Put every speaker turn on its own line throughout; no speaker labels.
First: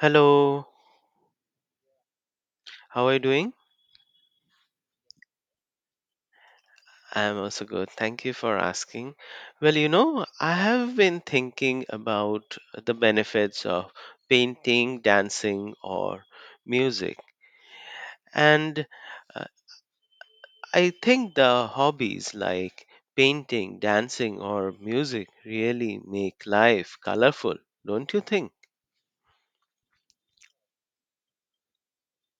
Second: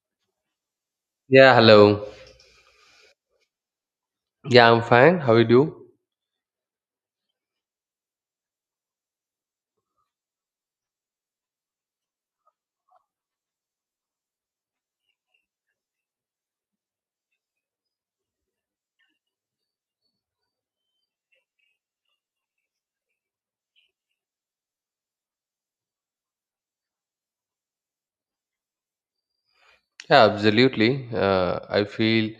Hello,
Yeah, hello.
how are you doing?
Yeah, I'm fine. How you do?
I'm also good. Thank you for asking. Well, you know, I have been thinking about the benefits of painting, dancing, or music. And uh, I think the hobbies like painting, dancing, or music really make life colorful, don't you think?
Yeah, absolutely. I feel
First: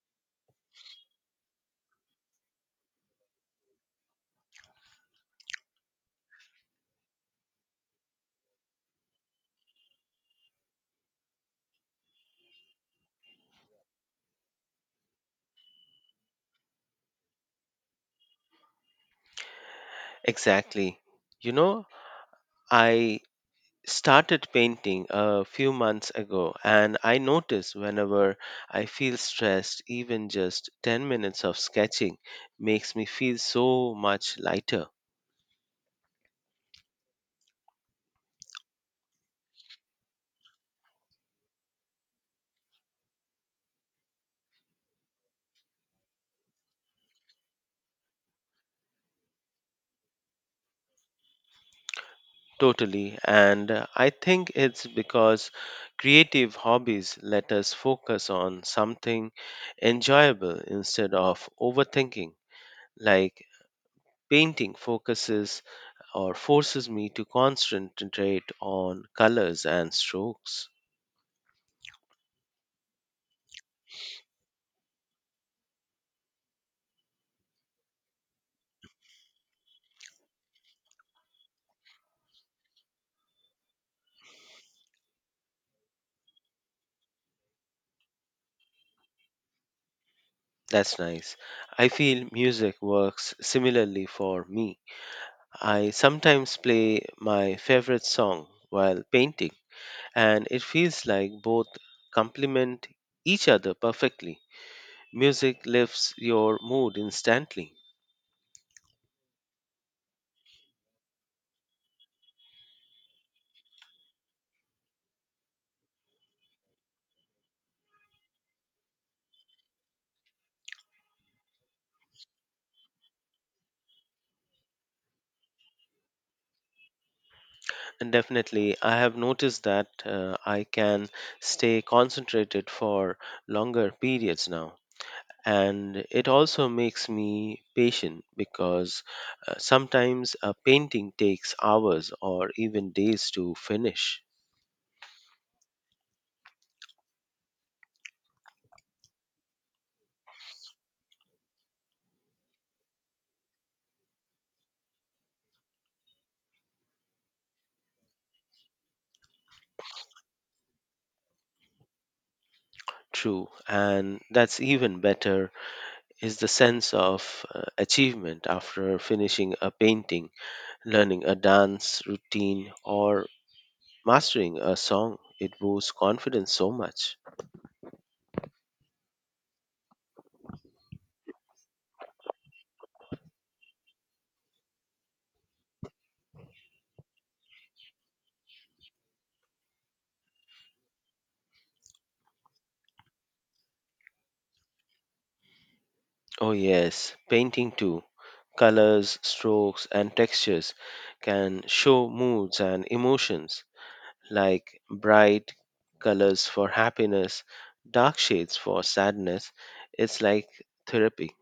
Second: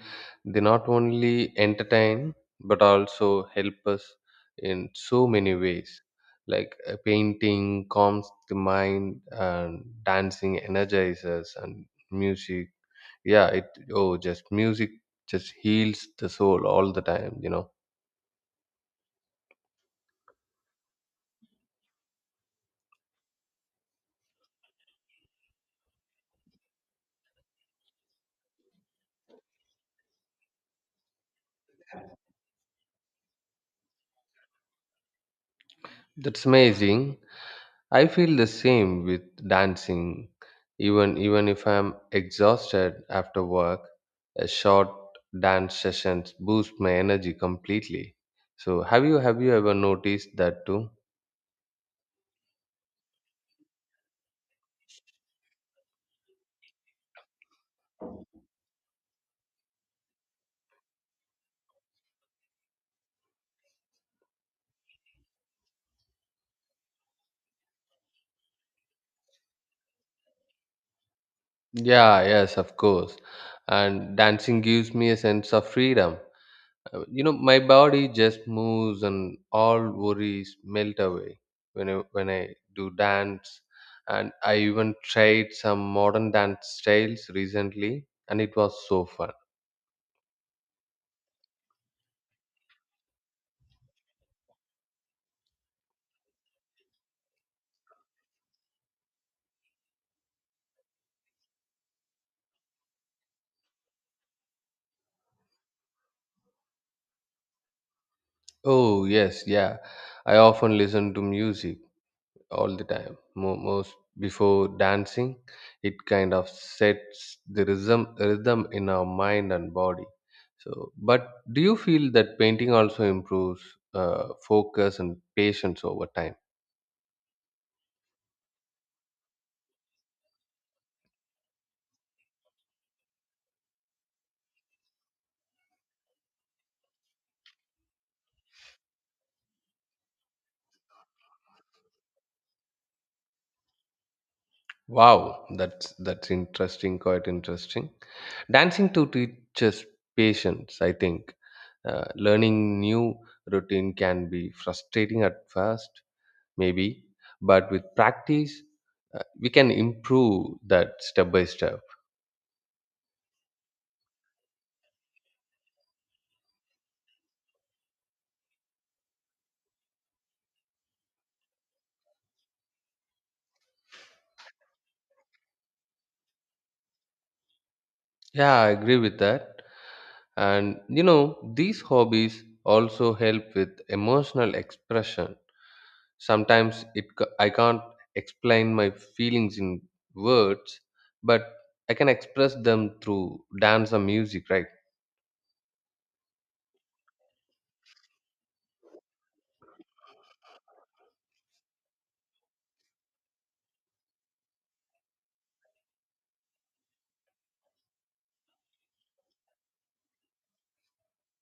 they not only entertain but also help us in so many ways. Like painting calms the mind, and dancing energizes, and music. Yeah, it just heals the soul all the time. You know,
Exactly. You know, I started painting a few months ago and I notice whenever I feel stressed, even just 10 minutes of sketching makes me feel so much lighter.
that's amazing. I feel the same with dancing. Even if I'm exhausted after work, a short dance sessions boost my energy completely. So have you ever noticed that too?
Totally. And I think it's because creative hobbies let us focus on something enjoyable instead of overthinking. Like painting focuses or forces me to concentrate on colors and strokes.
Yeah, yes, of course. And dancing gives me a sense of freedom. You know my body just moves and all worries melt away when I do dance, and I even tried some modern dance styles recently, and it was so fun.
That's nice. I feel music works similarly for me. I sometimes play my favorite song while painting, and it feels like both complement each other perfectly. Music lifts your mood instantly.
Oh yes, yeah, I often listen to music all the time, most before dancing. It kind of sets the rhythm in our mind and body. So but do you feel that painting also improves focus and patience over time?
And definitely, I have noticed that I can stay concentrated for longer periods now. And it also makes me patient because sometimes a painting takes hours or even days to finish.
Wow, that's interesting, quite interesting. Dancing to teaches patience, I think. Learning new routine can be frustrating at first, maybe, but with practice, we can improve that step by step.
True, and that's even better is the sense of achievement after finishing a painting, learning a dance routine, or mastering a song. It boosts confidence so much.
Yeah, I agree with that. And you know, these hobbies also help with emotional expression. Sometimes I can't explain my feelings in words, but I can express them through dance or music, right?
Oh yes, painting too. Colors, strokes, and textures can show moods and emotions, like bright colors for happiness, dark shades for sadness. It's like therapy.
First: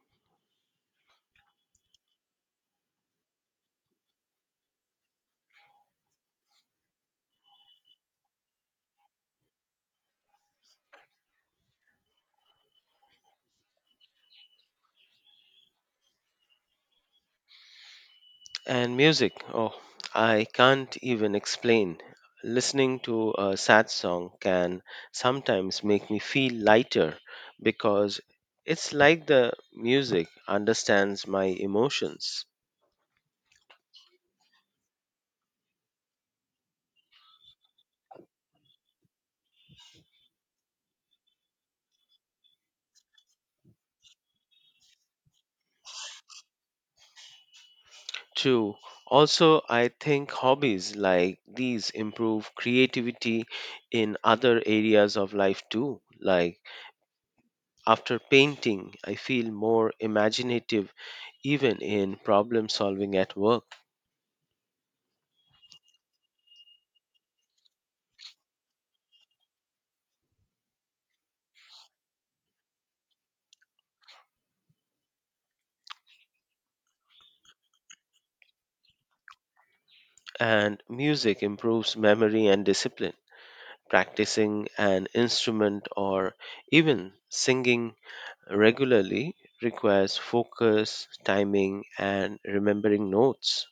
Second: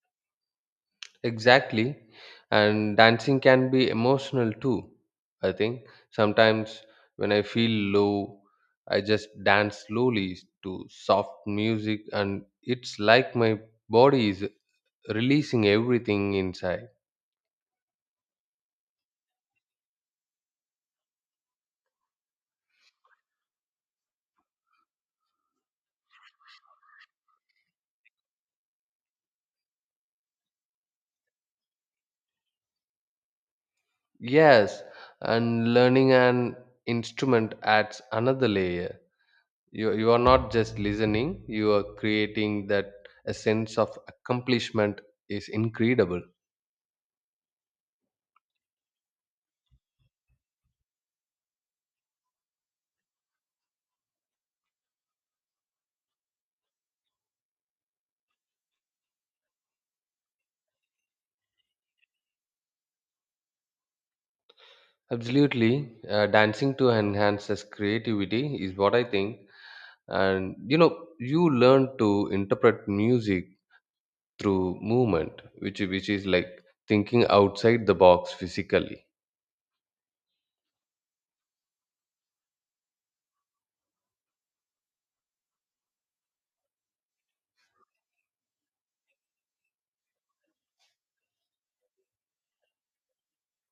Exactly. And dancing can be emotional too, I think. Sometimes when I feel low, I just dance slowly to soft music, and it's like my body is releasing everything inside.
And music, oh, I can't even explain. Listening to a sad song can sometimes make me feel lighter because it's like the music understands my emotions.
Yes, and learning an instrument adds another layer. You are not just listening, you are creating that. A sense of accomplishment is incredible.
True. Also, I think hobbies like these improve creativity in other areas of life too. Like, after painting, I feel more imaginative even in problem solving at work.
Absolutely. Dancing to enhances creativity is what I think. And you know, you learn to interpret music through movement, which is like thinking outside the box physically.
And music improves memory and discipline. Practicing an instrument or even singing regularly requires focus, timing, and remembering notes.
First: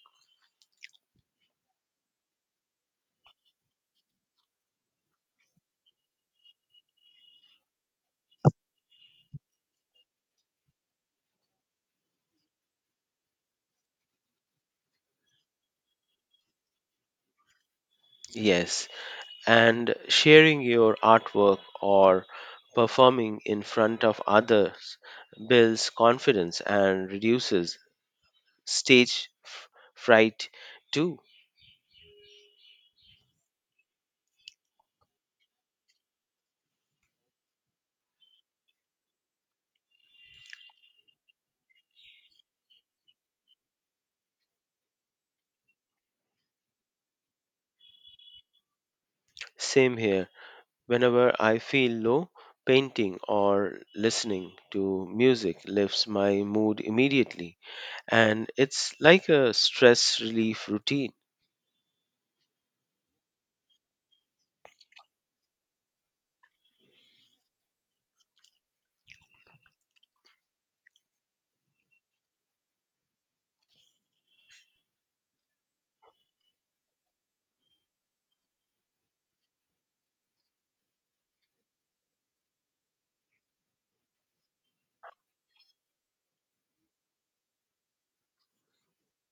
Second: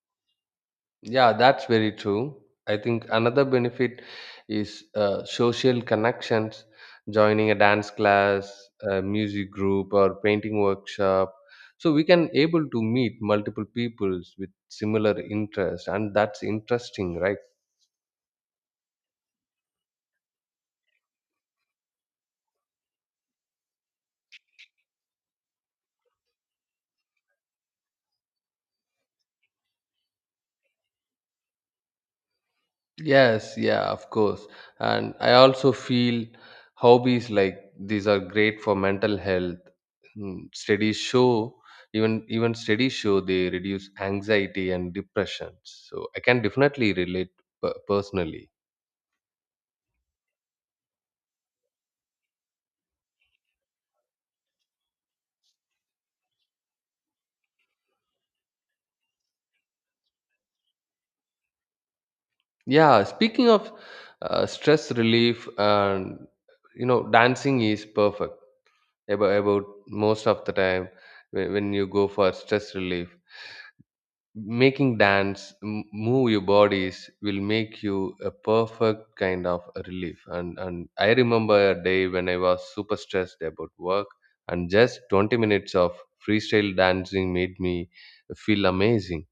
Yeah, that's very true. I think another benefit is social connections. Joining a dance class, a music group, or painting workshop, so we can able to meet multiple peoples with similar interests, and that's interesting, right?
Yes, and sharing your artwork or performing in front of others builds confidence and reduces stage f- fright too.
Yes, yeah, of course. And I also feel hobbies like these are great for mental health. Mm, studies show, even studies show they reduce anxiety and depression. So I can definitely relate personally.
Same here. Whenever I feel low, painting or listening to music lifts my mood immediately, and it's like a stress relief routine.
Yeah, speaking of stress relief, and you know, dancing is perfect about most of the time when you go for stress relief. Making move your bodies will make you a perfect kind of a relief, and I remember a day when I was super stressed about work, and just 20 minutes of freestyle dancing made me feel amazing.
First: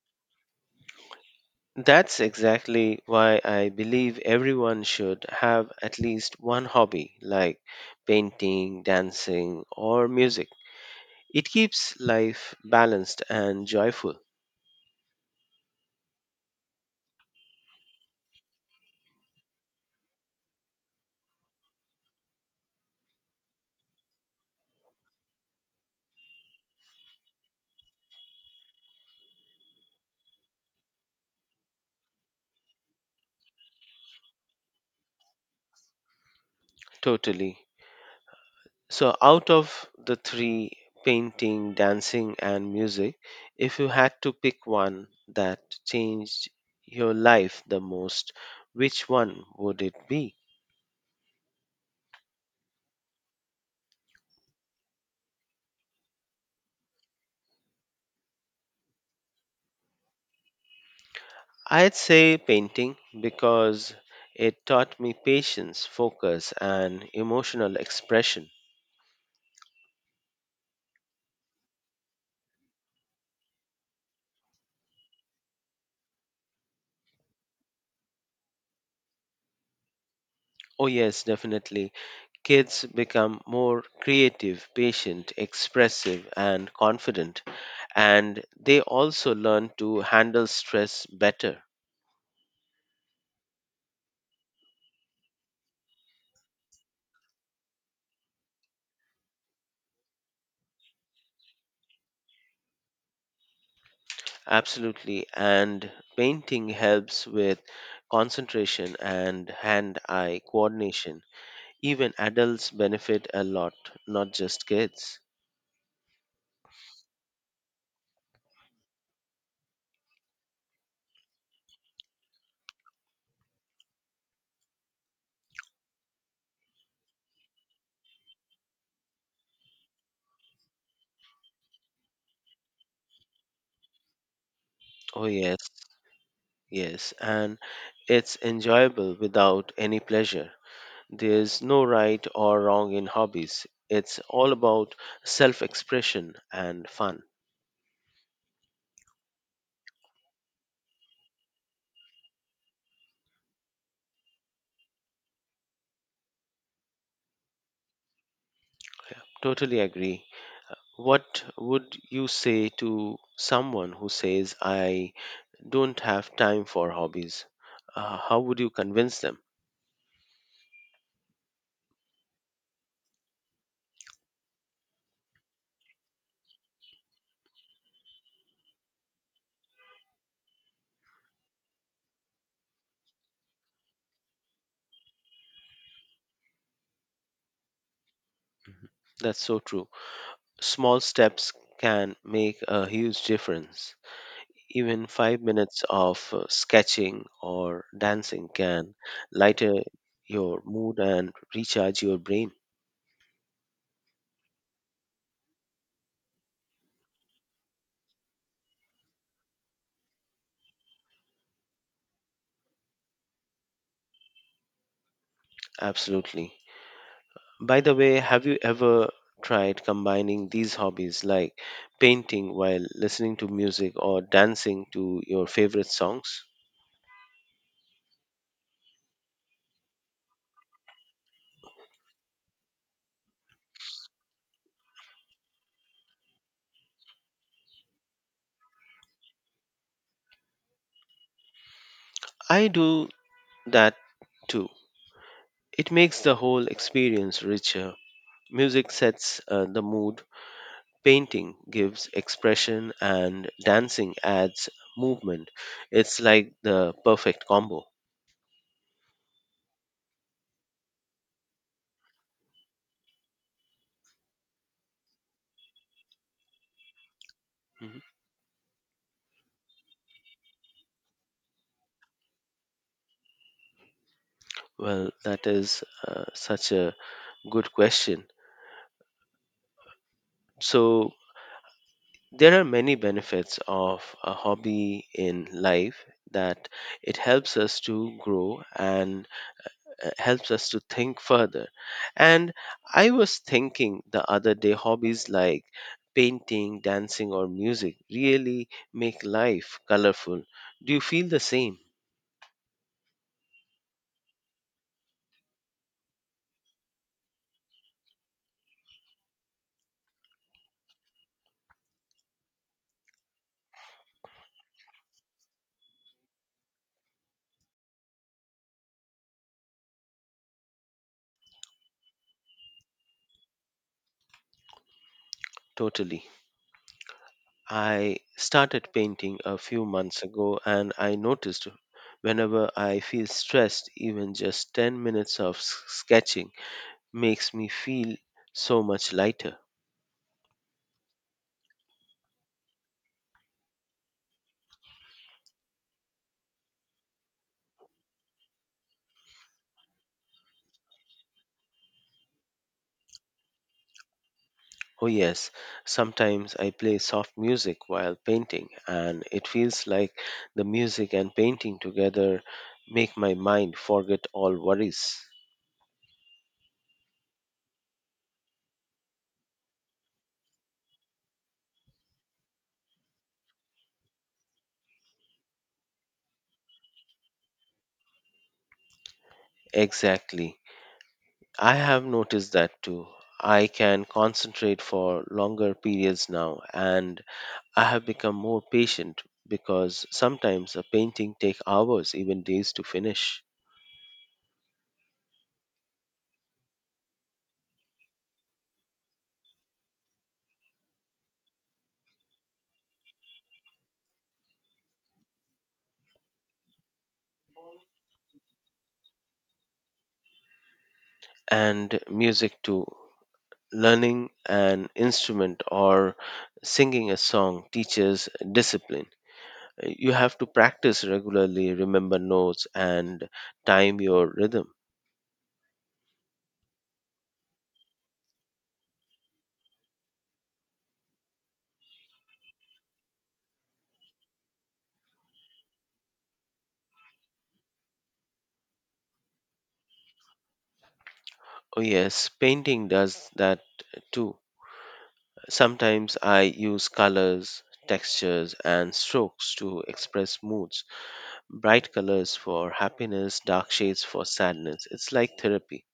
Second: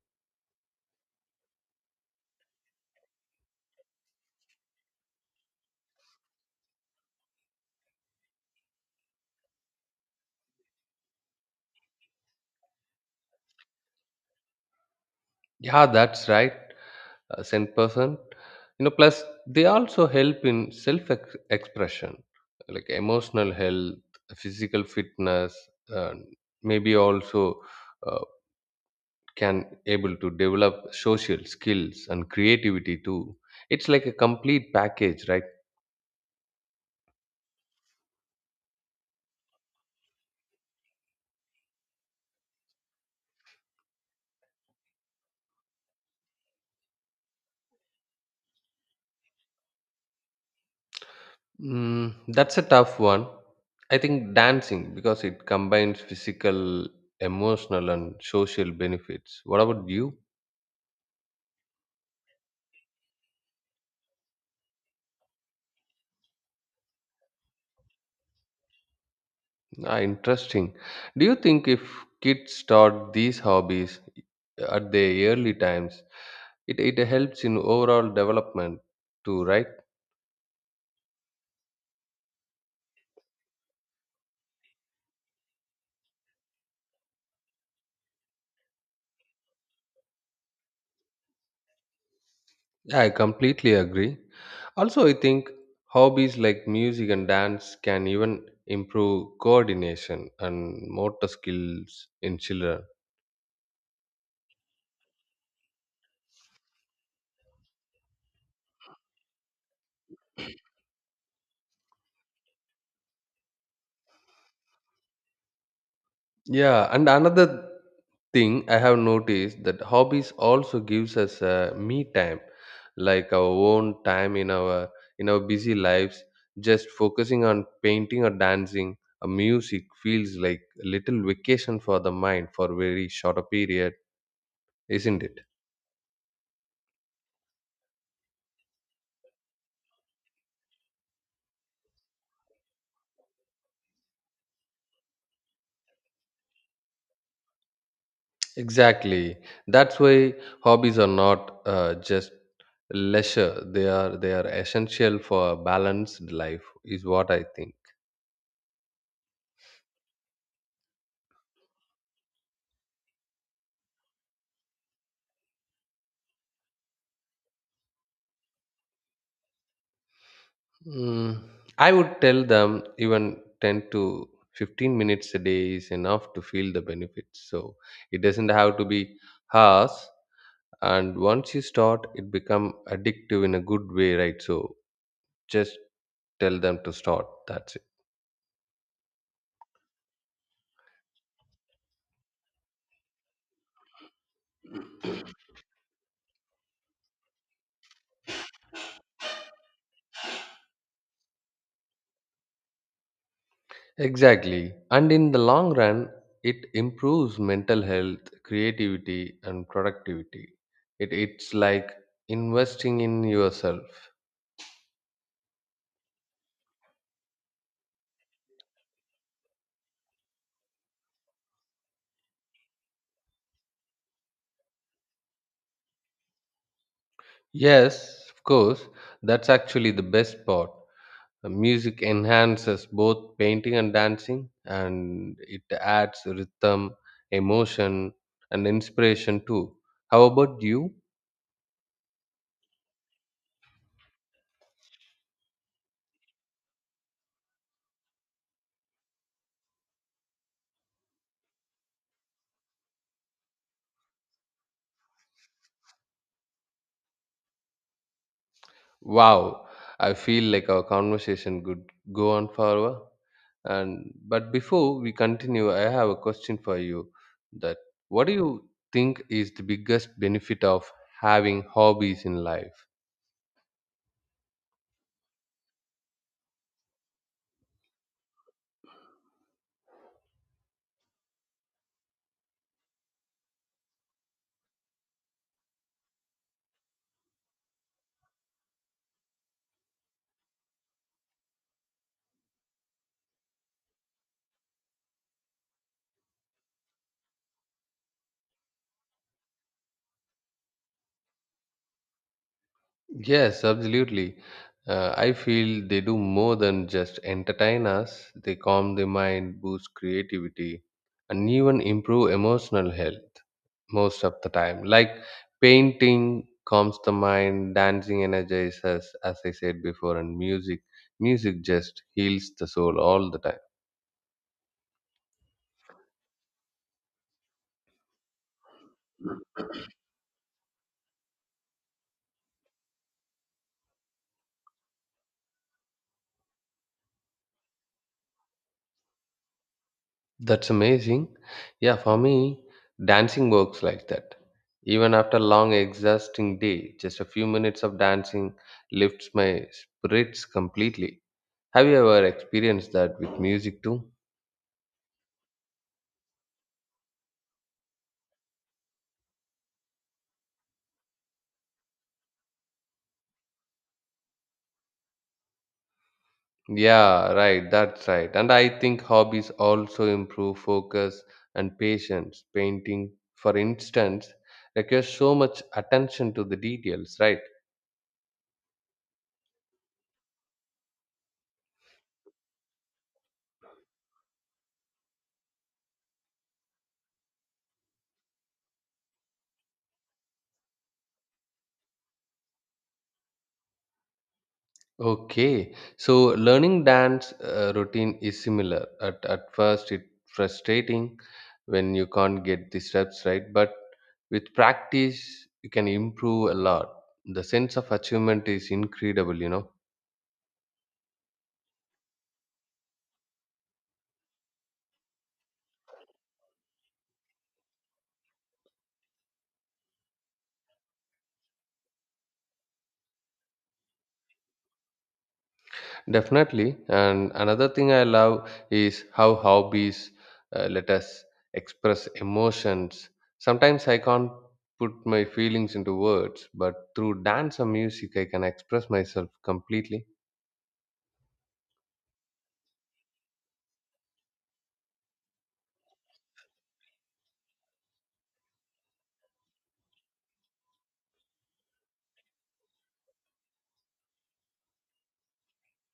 That's exactly why I believe everyone should have at least one hobby like painting, dancing, or music. It keeps life balanced and joyful.
Yeah, that's right. Sent person, you know, plus they also help in self expression, like emotional health, physical fitness, and maybe also uh, can able to develop social skills and creativity too. It's like a complete package, right?
Totally. So, out of the three, painting, dancing, and music, if you had to pick one that changed your life the most, which one would it be?
Mm, that's a tough one. I think dancing, because it combines physical, emotional and social benefits. What about you?
I'd say painting because it taught me patience, focus, and emotional expression.
Ah, interesting. Do you think if kids start these hobbies at their early times, it helps in overall development too, right?
Oh, yes, definitely. Kids become more creative, patient, expressive, and confident, and they also learn to handle stress better.
I completely agree. Also, I think hobbies like music and dance can even improve coordination and motor skills in children.
Absolutely. And painting helps with concentration and hand eye coordination. Even adults benefit a lot, not just kids.
Yeah, and another thing I have noticed that hobbies also gives us a me time, like our own time in our busy lives. Just focusing on painting or dancing or music feels like a little vacation for the mind for very short a period, isn't
Oh,
it?
yes, yes. And it's enjoyable without any pleasure. There's no right or wrong in hobbies. It's all about self expression and fun.
Exactly. That's why hobbies are not just leisure. They are essential for a balanced life, is what I think.
Totally agree. What would you say to someone who says, I don't have time for hobbies. How would you convince them?
Mm, I would tell them even 10 to 15 minutes a day is enough to feel the benefits. So it doesn't have to be harsh. And once you start, it become addictive in a good way, right? So just tell them to start. That's it.
Mhm. That's so true. Small steps can make a huge difference. Even 5 minutes of sketching or dancing can lighten your mood and recharge your brain.
Exactly. And in the long run, it improves mental health, creativity, and productivity. It's like investing in yourself.
Absolutely. By the way, have you ever tried combining these hobbies, like painting while listening to music or dancing to your favorite songs?
Yes, of course, that's actually the best part. Music enhances both painting and dancing, and it adds rhythm, emotion, and inspiration too. How about you?
I do that too. It makes the whole experience richer. Music sets the mood, painting gives expression, and dancing adds movement. It's like the perfect combo.
Wow, I feel like our conversation could go on forever. And but before we continue, I have a question for you. That
Mhm.
what do you think is the biggest benefit of having hobbies in life?
Well, that is such a good question. So, there are many benefits of a hobby in life, that it helps us to grow and helps us to think further. And I was thinking the other day, hobbies like painting, dancing, or music really make life colorful. Do you feel the same?
Yes, absolutely. I feel they do more than just entertain us. They calm the mind, boost creativity, and even improve emotional health. Most of the time, like painting calms the mind, dancing energizes, as I said before, and music, music just heals the soul all the time.
Totally. I started painting a few months ago and I noticed whenever I feel stressed, even just 10 minutes of sketching makes me feel so much lighter.
That's amazing. Yeah, for me, dancing works like that. Even after long exhausting day, just a few minutes of dancing lifts my spirits completely. Have you ever experienced that with music too?
Oh, yes. Sometimes I play soft music while painting, and it feels like the music and painting together make my mind forget all worries.
Yeah, right. That's right. And I think hobbies also improve focus and patience. Painting, for instance, requires so much attention to the details, right?
Exactly. I have noticed that too. I can concentrate for longer periods now, and I have become more patient because sometimes a painting takes hours, even days to finish.
Okay, so learning dance routine is similar. At first, it's frustrating when you can't get the steps right, but with practice, you can improve a lot. The sense of achievement is incredible, you know.
And music too. Learning an instrument or singing a song teaches discipline. You have to practice regularly, remember notes, and time your rhythm.
Definitely. And another thing I love is how hobbies let us express emotions. Sometimes I can't put my feelings into words, but through dance or music, I can express myself completely.
Oh, yes, painting does that too. Sometimes I use colors, textures, and strokes to express moods. Bright colors for happiness, dark shades for sadness. It's like therapy.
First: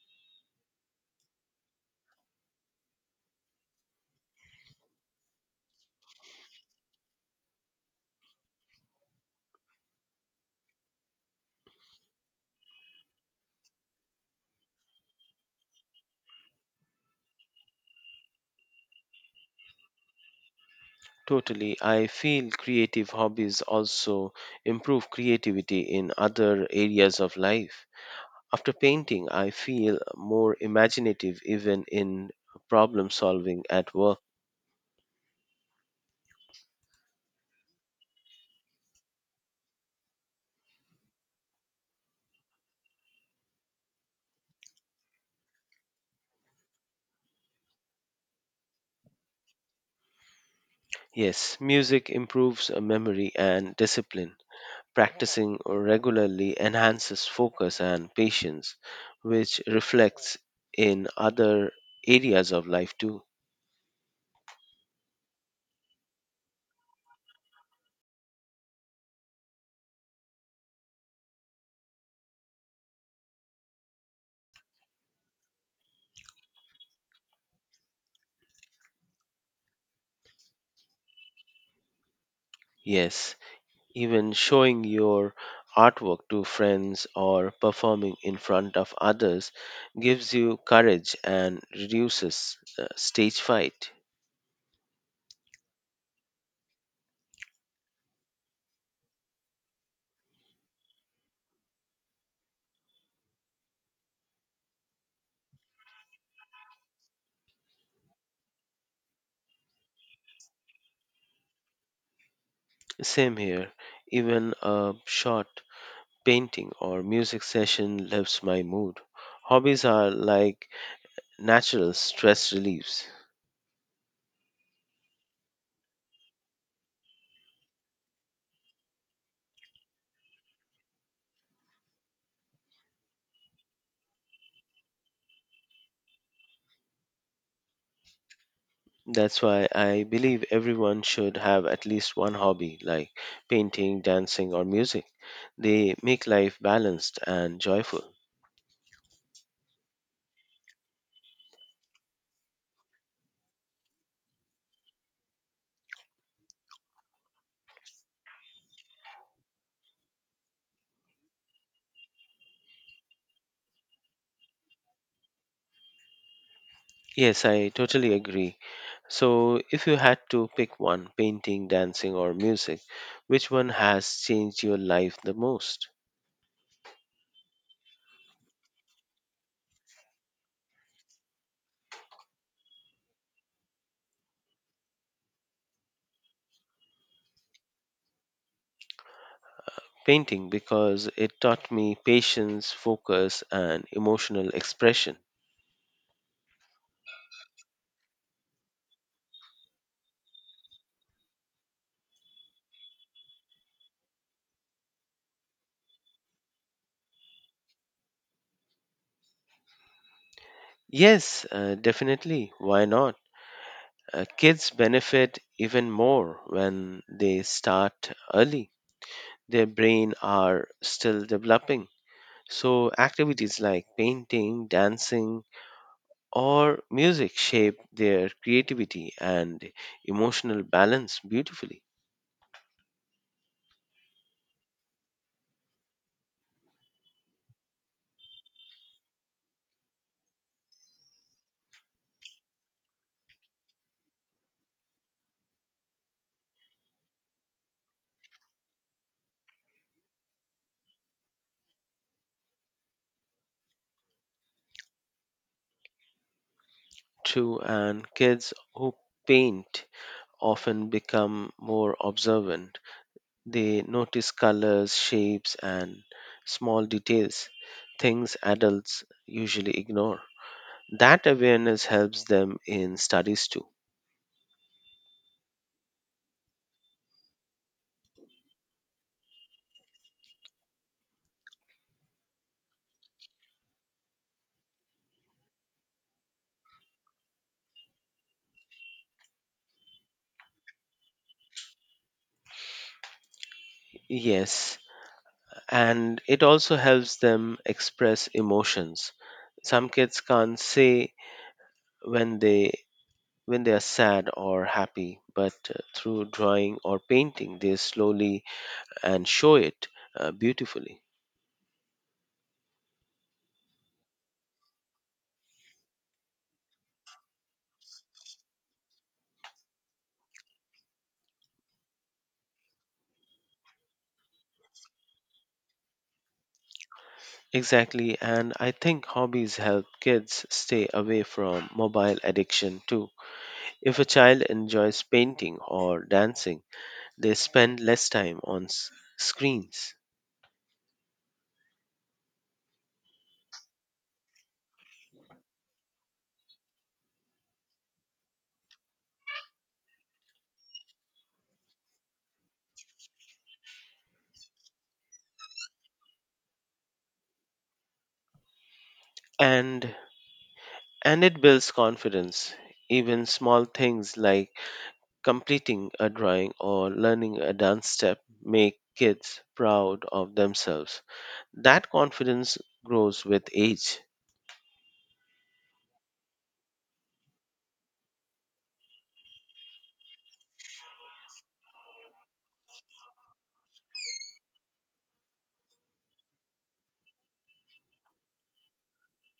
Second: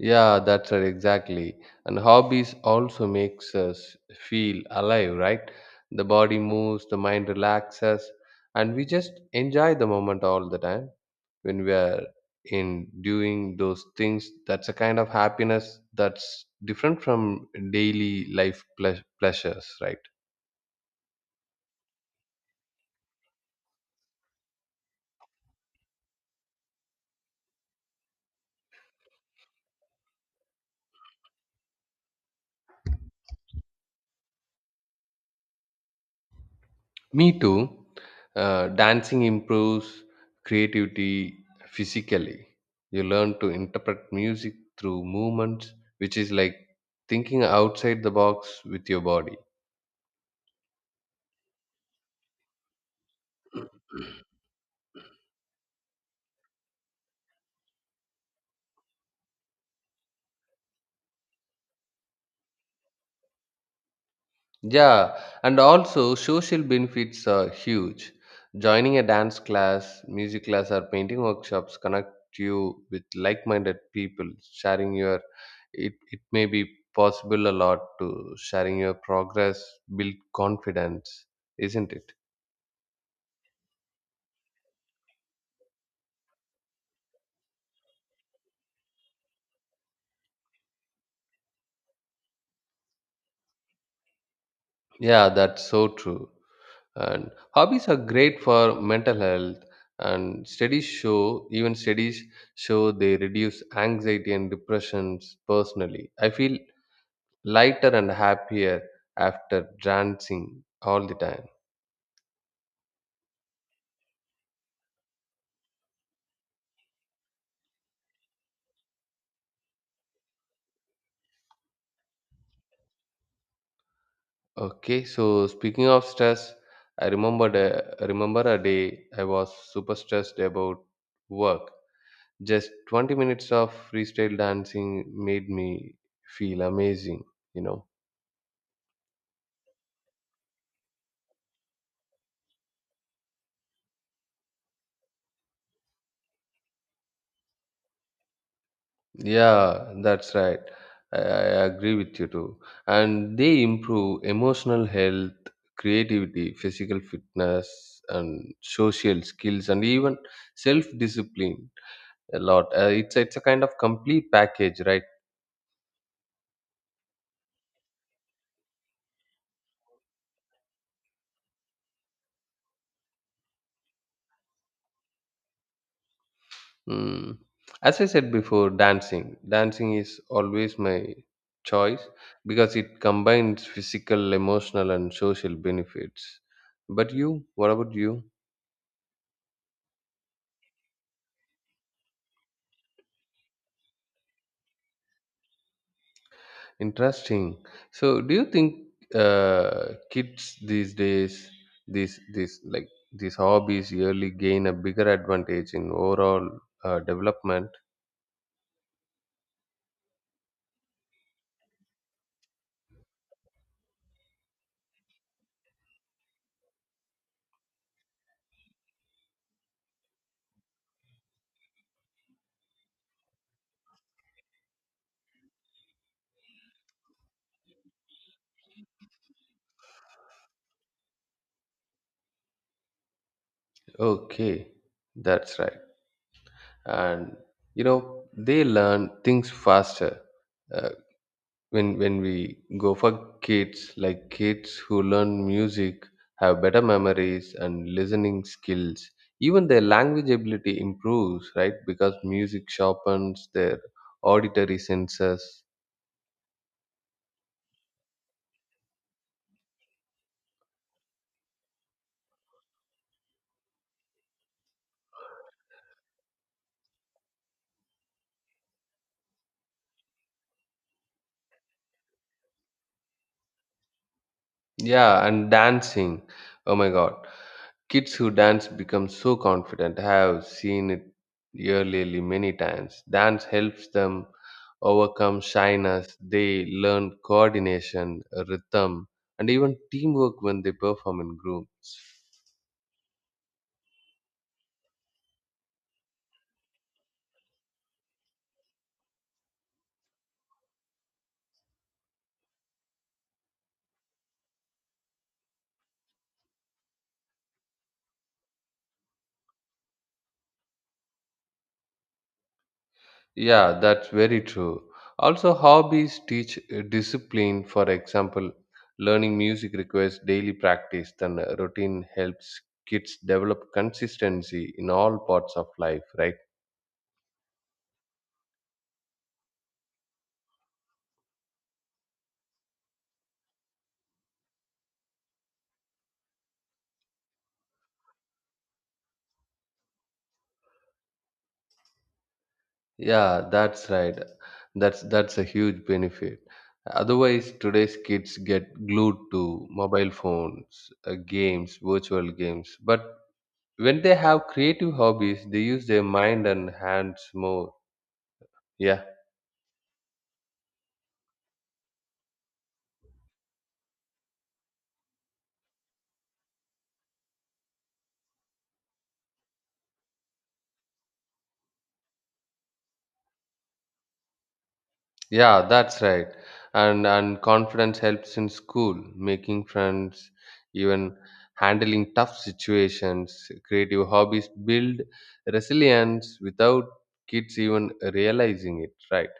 Yeah, that's right, exactly. And hobbies also makes us feel alive, right? The body moves, the mind relaxes, and we just enjoy the moment all the time when we are in doing those things. That's a kind of happiness that's different from daily life pleasures, right?
Totally. I feel creative hobbies also improve creativity in other areas of life. After painting, I feel more imaginative even in problem solving at work.
Me too. Dancing improves creativity physically. You learn to interpret music through movements, which is like thinking outside the box with your body.
Yes, music improves memory and discipline. Practicing regularly enhances focus and patience, which reflects in other areas of life too.
Yeah, and also social benefits are huge. Joining a dance class, music class, or painting workshops connect you with like-minded people. Sharing your, it may be possible a lot to sharing your progress, build confidence, isn't it?
Yes, even showing your artwork to friends or performing in front of others gives you courage and reduces stage fright.
Yeah, that's so true. And hobbies are great for mental health. And studies show, even studies show, they reduce anxiety and depressions. Personally, I feel lighter and happier after dancing all the time.
Same here, even a short painting or music session lifts my mood. Hobbies are like natural stress reliefs.
Okay, so speaking of stress, I remember a day I was super stressed about work. Just 20 minutes of freestyle dancing made me feel amazing, you know.
That's why I believe everyone should have at least one hobby like painting, dancing, or music. They make life balanced and joyful.
Yeah, that's right. I agree with you too. And they improve emotional health, creativity, physical fitness, and social skills, and even self discipline a lot. It's a kind of complete package, right?
Yes, I totally agree. So, if you had to pick one, painting, dancing, or music, which one has changed your life the most?
Mm. As I said before, dancing. Dancing is always my choice because it combines physical, emotional, and social benefits. But you, what about you?
Painting, because it taught me patience, focus, and emotional expression.
Interesting. So, do you think kids these days, these hobbies, yearly gain a bigger advantage in overall development?
Yes, definitely. Why not? Kids benefit even more when they start early. Their brain are still developing. So activities like painting, dancing, or music shape their creativity and emotional balance beautifully.
Okay, that's right. And you know, they learn things faster uh, when we go for kids, like kids who learn music have better memories and listening skills, even their language ability improves, right? Because music sharpens their auditory senses.
True, and kids who paint often become more observant. They notice colors, shapes, and small details, things adults usually ignore. That awareness helps them in studies too.
Yeah, and dancing, oh my god, kids who dance become so confident. I have seen it yearly many times. Dance helps them overcome shyness. They learn coordination, rhythm, and even teamwork when they perform in groups.
Yes, and it also helps them express emotions. Some kids can't say when they when they are sad or happy, but through drawing or painting, they slowly and show it beautifully.
Yeah, that's very true. Also, hobbies teach discipline. For example, learning music requires daily practice, then a routine helps kids develop consistency in all parts of life, right?
Exactly, and I think hobbies help kids stay away from mobile addiction too. If a child enjoys painting or dancing, they spend less time on screens.
Yeah, that's right. That's a huge benefit. Otherwise, today's kids get glued to mobile phones, games, virtual games. But when they have creative hobbies, they use their mind and hands more. Yeah,
And and it builds confidence. Even small things like completing a drawing or learning a dance step make kids proud of themselves. That confidence grows with age.
yeah, that's right. And confidence helps in school, making friends, even handling tough situations. Creative hobbies build resilience without kids even realizing it. Right.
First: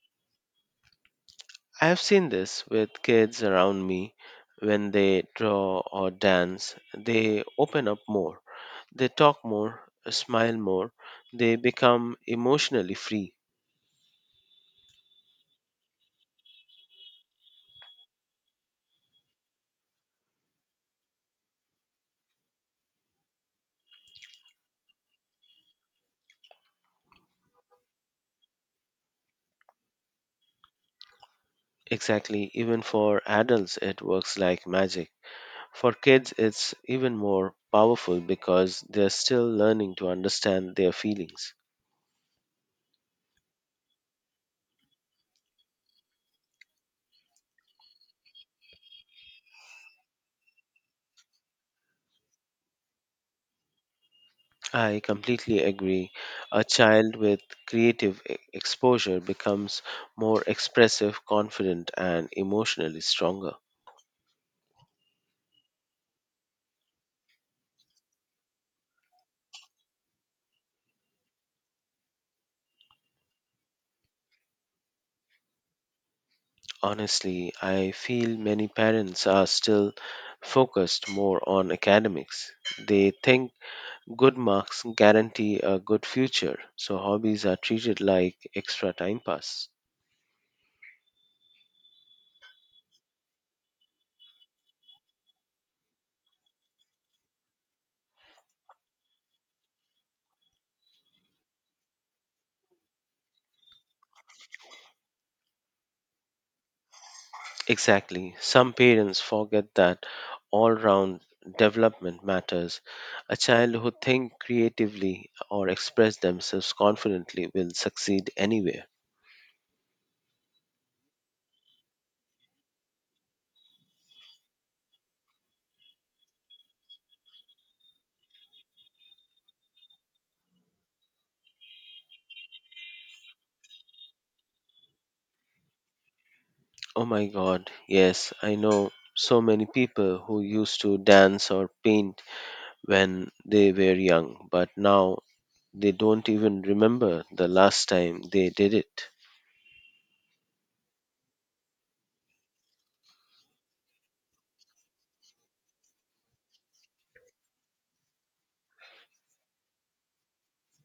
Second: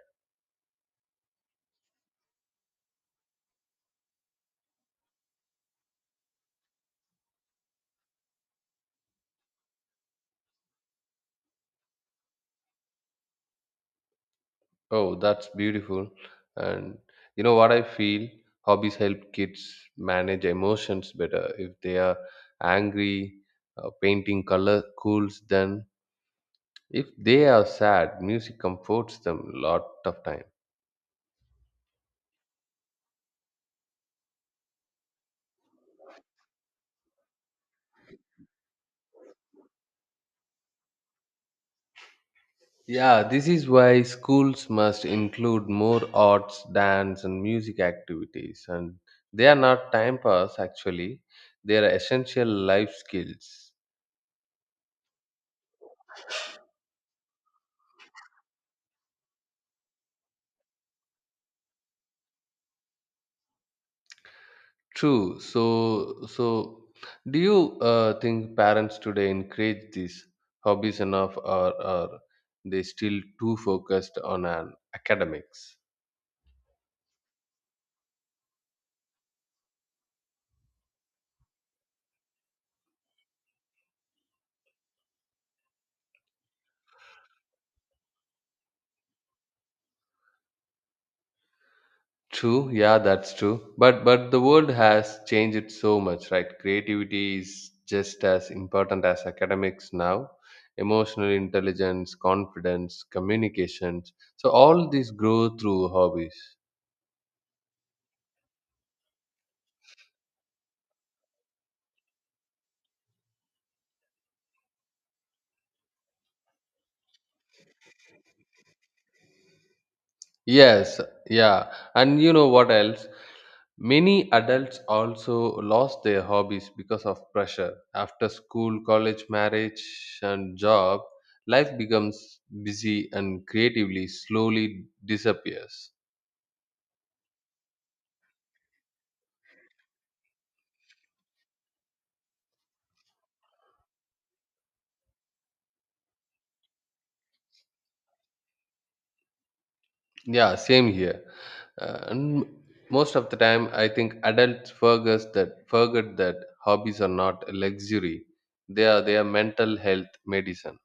I have seen this with kids around me. When they draw or dance, they open up more. They talk more, smile more. They become emotionally free.
Oh, that's beautiful. And you know what I feel? Hobbies help kids manage emotions better. If they are angry, painting color cools them. If they are sad, music comforts them a lot of time.
Exactly, even for adults, it works like magic. For kids, it's even more powerful because they're still learning to understand their feelings.
Yeah, this is why schools must include more arts, dance, and music activities. And they are not time pass, actually, they are essential life skills.
I completely agree. A child with creative exposure becomes more expressive, confident, and emotionally stronger.
True. So do you think parents today encourage these hobbies enough, or are they still too focused on an academics?
Honestly, I feel many parents are still focused more on academics. They think good marks guarantee a good future, so hobbies are treated like extra time pass.
True. Yeah, that's true. But the world has changed it so much, right? Creativity is just as important as academics now. Emotional intelligence, confidence, communications. So all these grow through hobbies.
Exactly. Some parents forget that all round development matters. A child who thinks creatively or express themselves confidently will succeed anywhere.
Yes, yeah. And you know what else? Many adults also lost their hobbies because of pressure. After school, college, marriage, and job, life becomes busy and creatively slowly disappears.
Oh my god, yes, I know so many people who used to dance or paint when they were young, but now they don't even remember the last time they did it.
Yeah, same here. And most of the time, I think adults forget that hobbies are not a luxury; they are their mental health medicine.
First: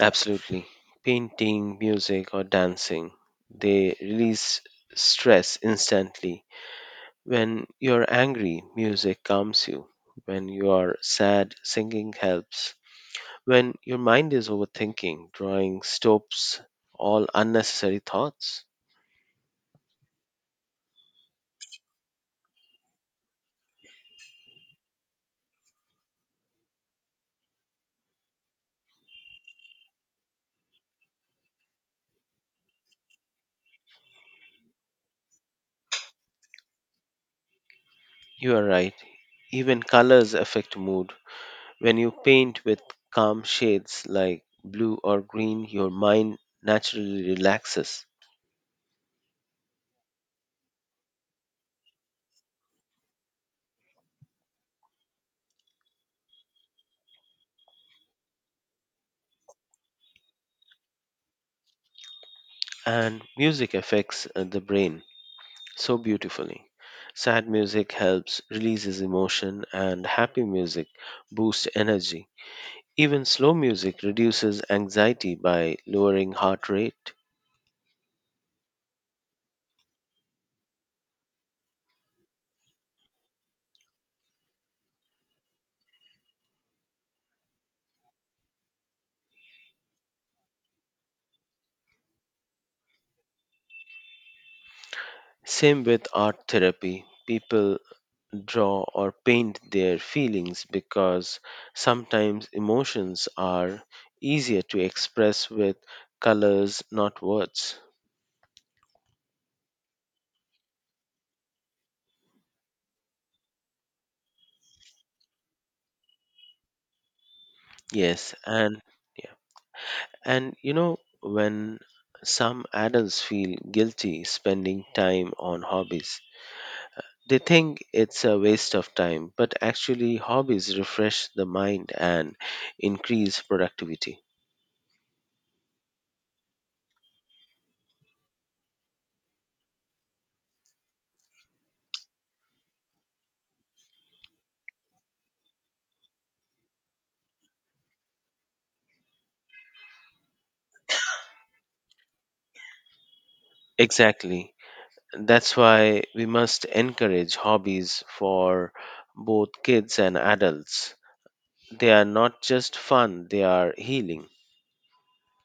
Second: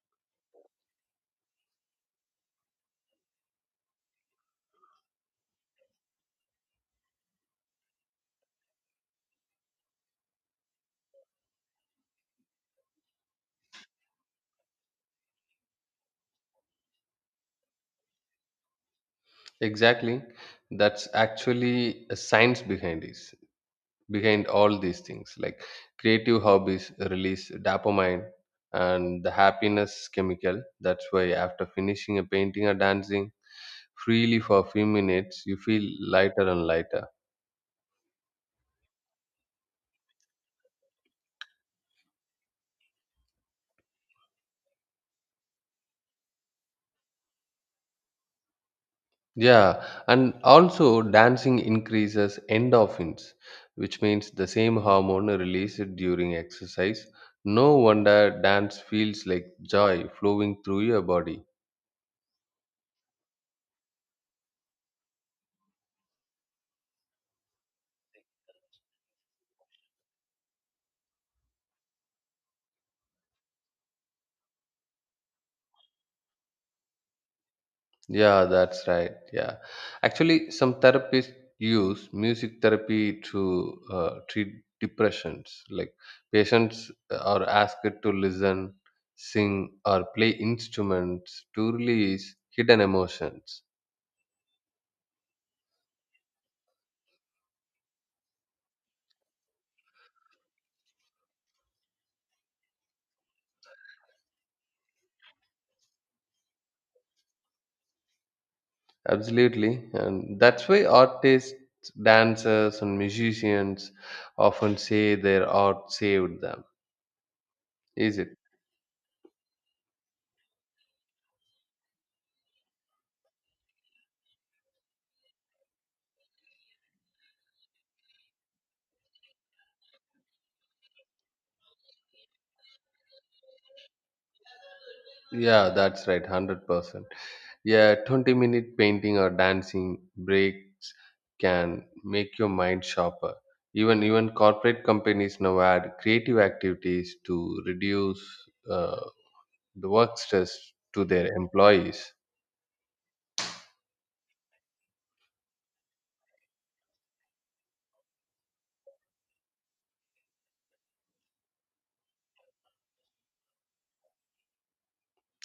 Absolutely. Painting, music, or dancing, they release stress instantly. When you're angry, music calms you. When you are sad, singing helps. When your mind is overthinking, drawing stops all unnecessary thoughts.
Exactly, that's actually a science behind this, behind all these things. Like creative hobbies release dopamine and the happiness chemical. That's why after finishing a painting or dancing freely for a few minutes, you feel lighter and lighter.
You are right. Even colors affect mood. When you paint with calm shades like blue or green, your mind naturally relaxes.
Yeah, and also dancing increases endorphins, which means the same hormone released during exercise. No wonder dance feels like joy flowing through your body.
And music affects the brain so beautifully. Sad music helps releases emotion and happy music boosts energy. Even slow music reduces anxiety by lowering heart rate.
Yeah, that's right. Yeah, actually, some therapists use music therapy to treat depressions. Like patients are asked to listen, sing, or play instruments to release hidden emotions.
Same with art therapy. People draw or paint their feelings because sometimes emotions are easier to express with colors, not words.
Absolutely, and that's why artists, dancers, and musicians often say their art saved them. Is
Yes,
it?
and yeah. And you know, when some adults feel guilty spending time on hobbies, they think it's a waste of time, but actually, hobbies refresh the mind and increase productivity.
Yeah, that's right, 100%. Yeah, 20 minute painting or dancing breaks can make your mind sharper. Even corporate companies now add creative activities to reduce uh, the work stress to their employees.
Exactly. That's why we must encourage hobbies for both kids and adults. They are not just fun, they are healing.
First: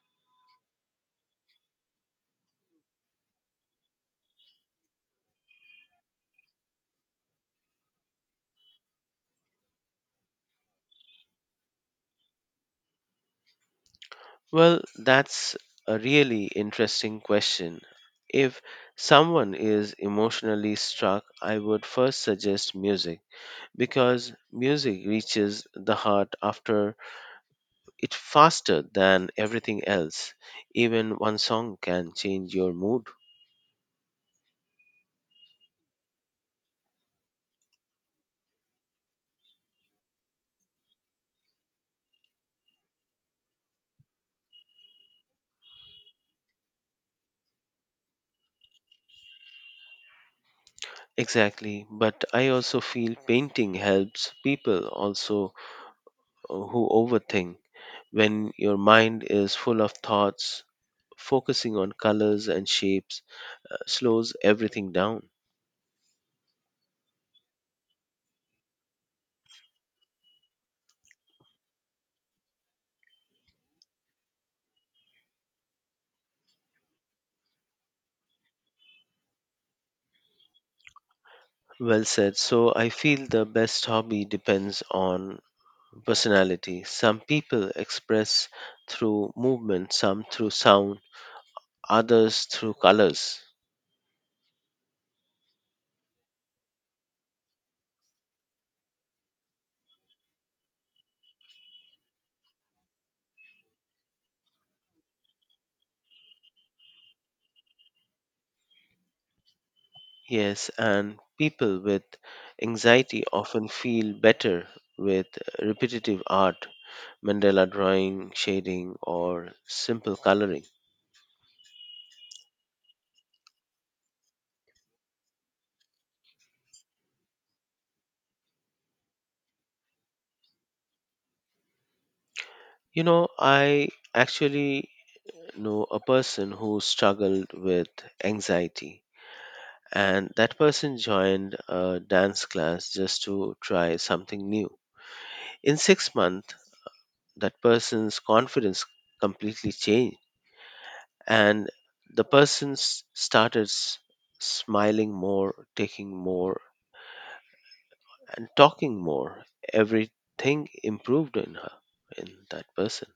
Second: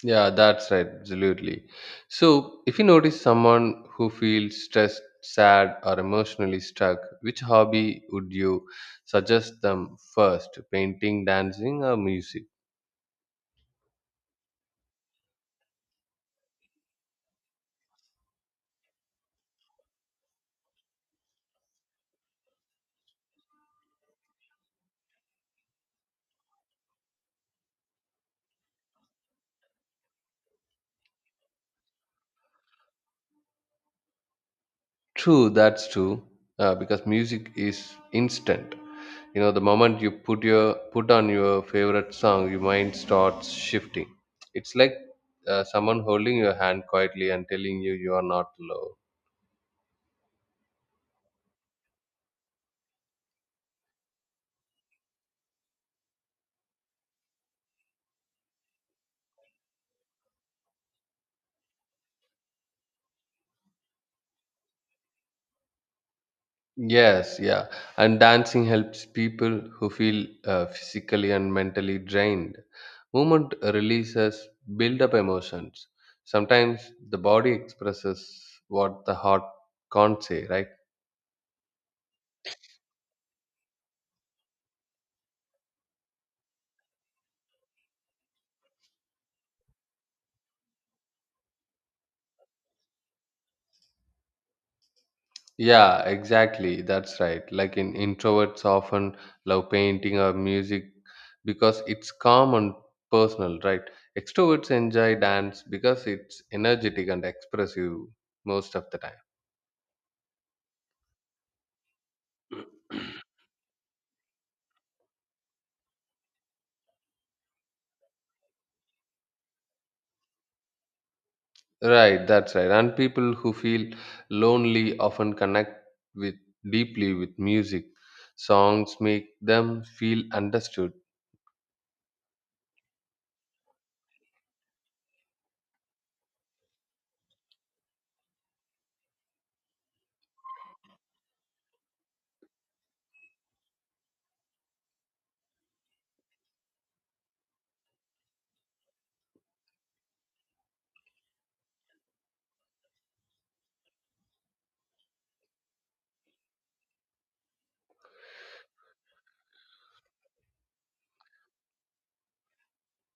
Yeah, that's right, absolutely. So, if you notice someone who feels stressed, sad, or emotionally stuck, which hobby would you suggest them first? Painting, dancing, or music?
Well, that's a really interesting question. If someone is emotionally struck, I would first suggest music because music reaches the heart after. It's faster than everything else. Even one song can change your mood.
True, that's true. Because music is instant. You know, the moment you put on your favorite song, your mind starts shifting. It's like someone holding your hand quietly and telling you you are not alone.
Exactly, but I also feel painting helps people also who overthink. When your mind is full of thoughts, focusing on colors and shapes slows everything down.
Yes, yeah. And dancing helps people who feel physically and mentally drained. Movement releases build up emotions. Sometimes the body expresses what the heart can't say, right?
Well said. So I feel the best hobby depends on personality. Some people express through movement, some through sound, others through colors.
Yeah, exactly. That's right. Like in introverts often love painting or music because it's calm and personal, right? Extroverts enjoy dance because it's energetic and expressive most of the time.
Yes, and people with anxiety often feel better with repetitive art, Mandela drawing, shading, or simple coloring.
Right, that's right. And people who feel lonely often connect with deeply with music. Songs make them feel understood.
You know, I actually know a person who struggled with anxiety, and that person joined a dance class just to try something new. In 6 months, that person's confidence completely changed and the person started smiling more, taking more, and talking more. Everything improved in her, in that person.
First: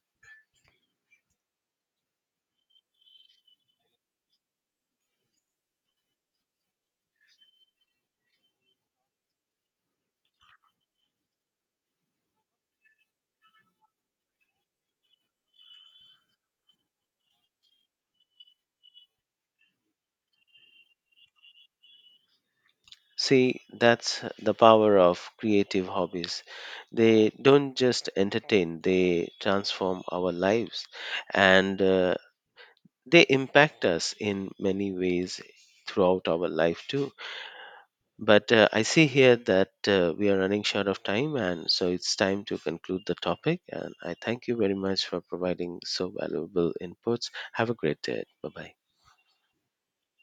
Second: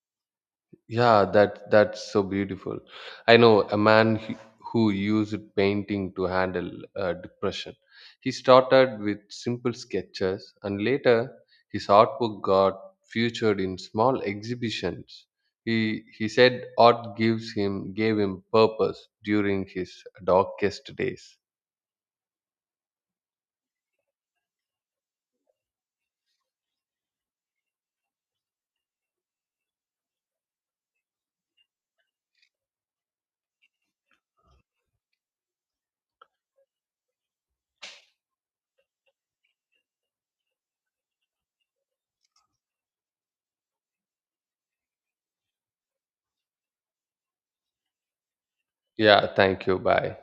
Yeah, that that's so beautiful. I know a man who used painting to handle depression. He started with simple sketches, and later his artwork got featured in small exhibitions. He said art gives him gave him purpose during his darkest days.
See, that's the power of creative hobbies. They don't just entertain, they transform our lives, and they impact us in many ways throughout our life too. But I see here that we are running short of time, and so it's time to conclude the topic. And I thank you very much for providing so valuable inputs. Have a great day. Bye bye.
Yeah, thank you. Bye.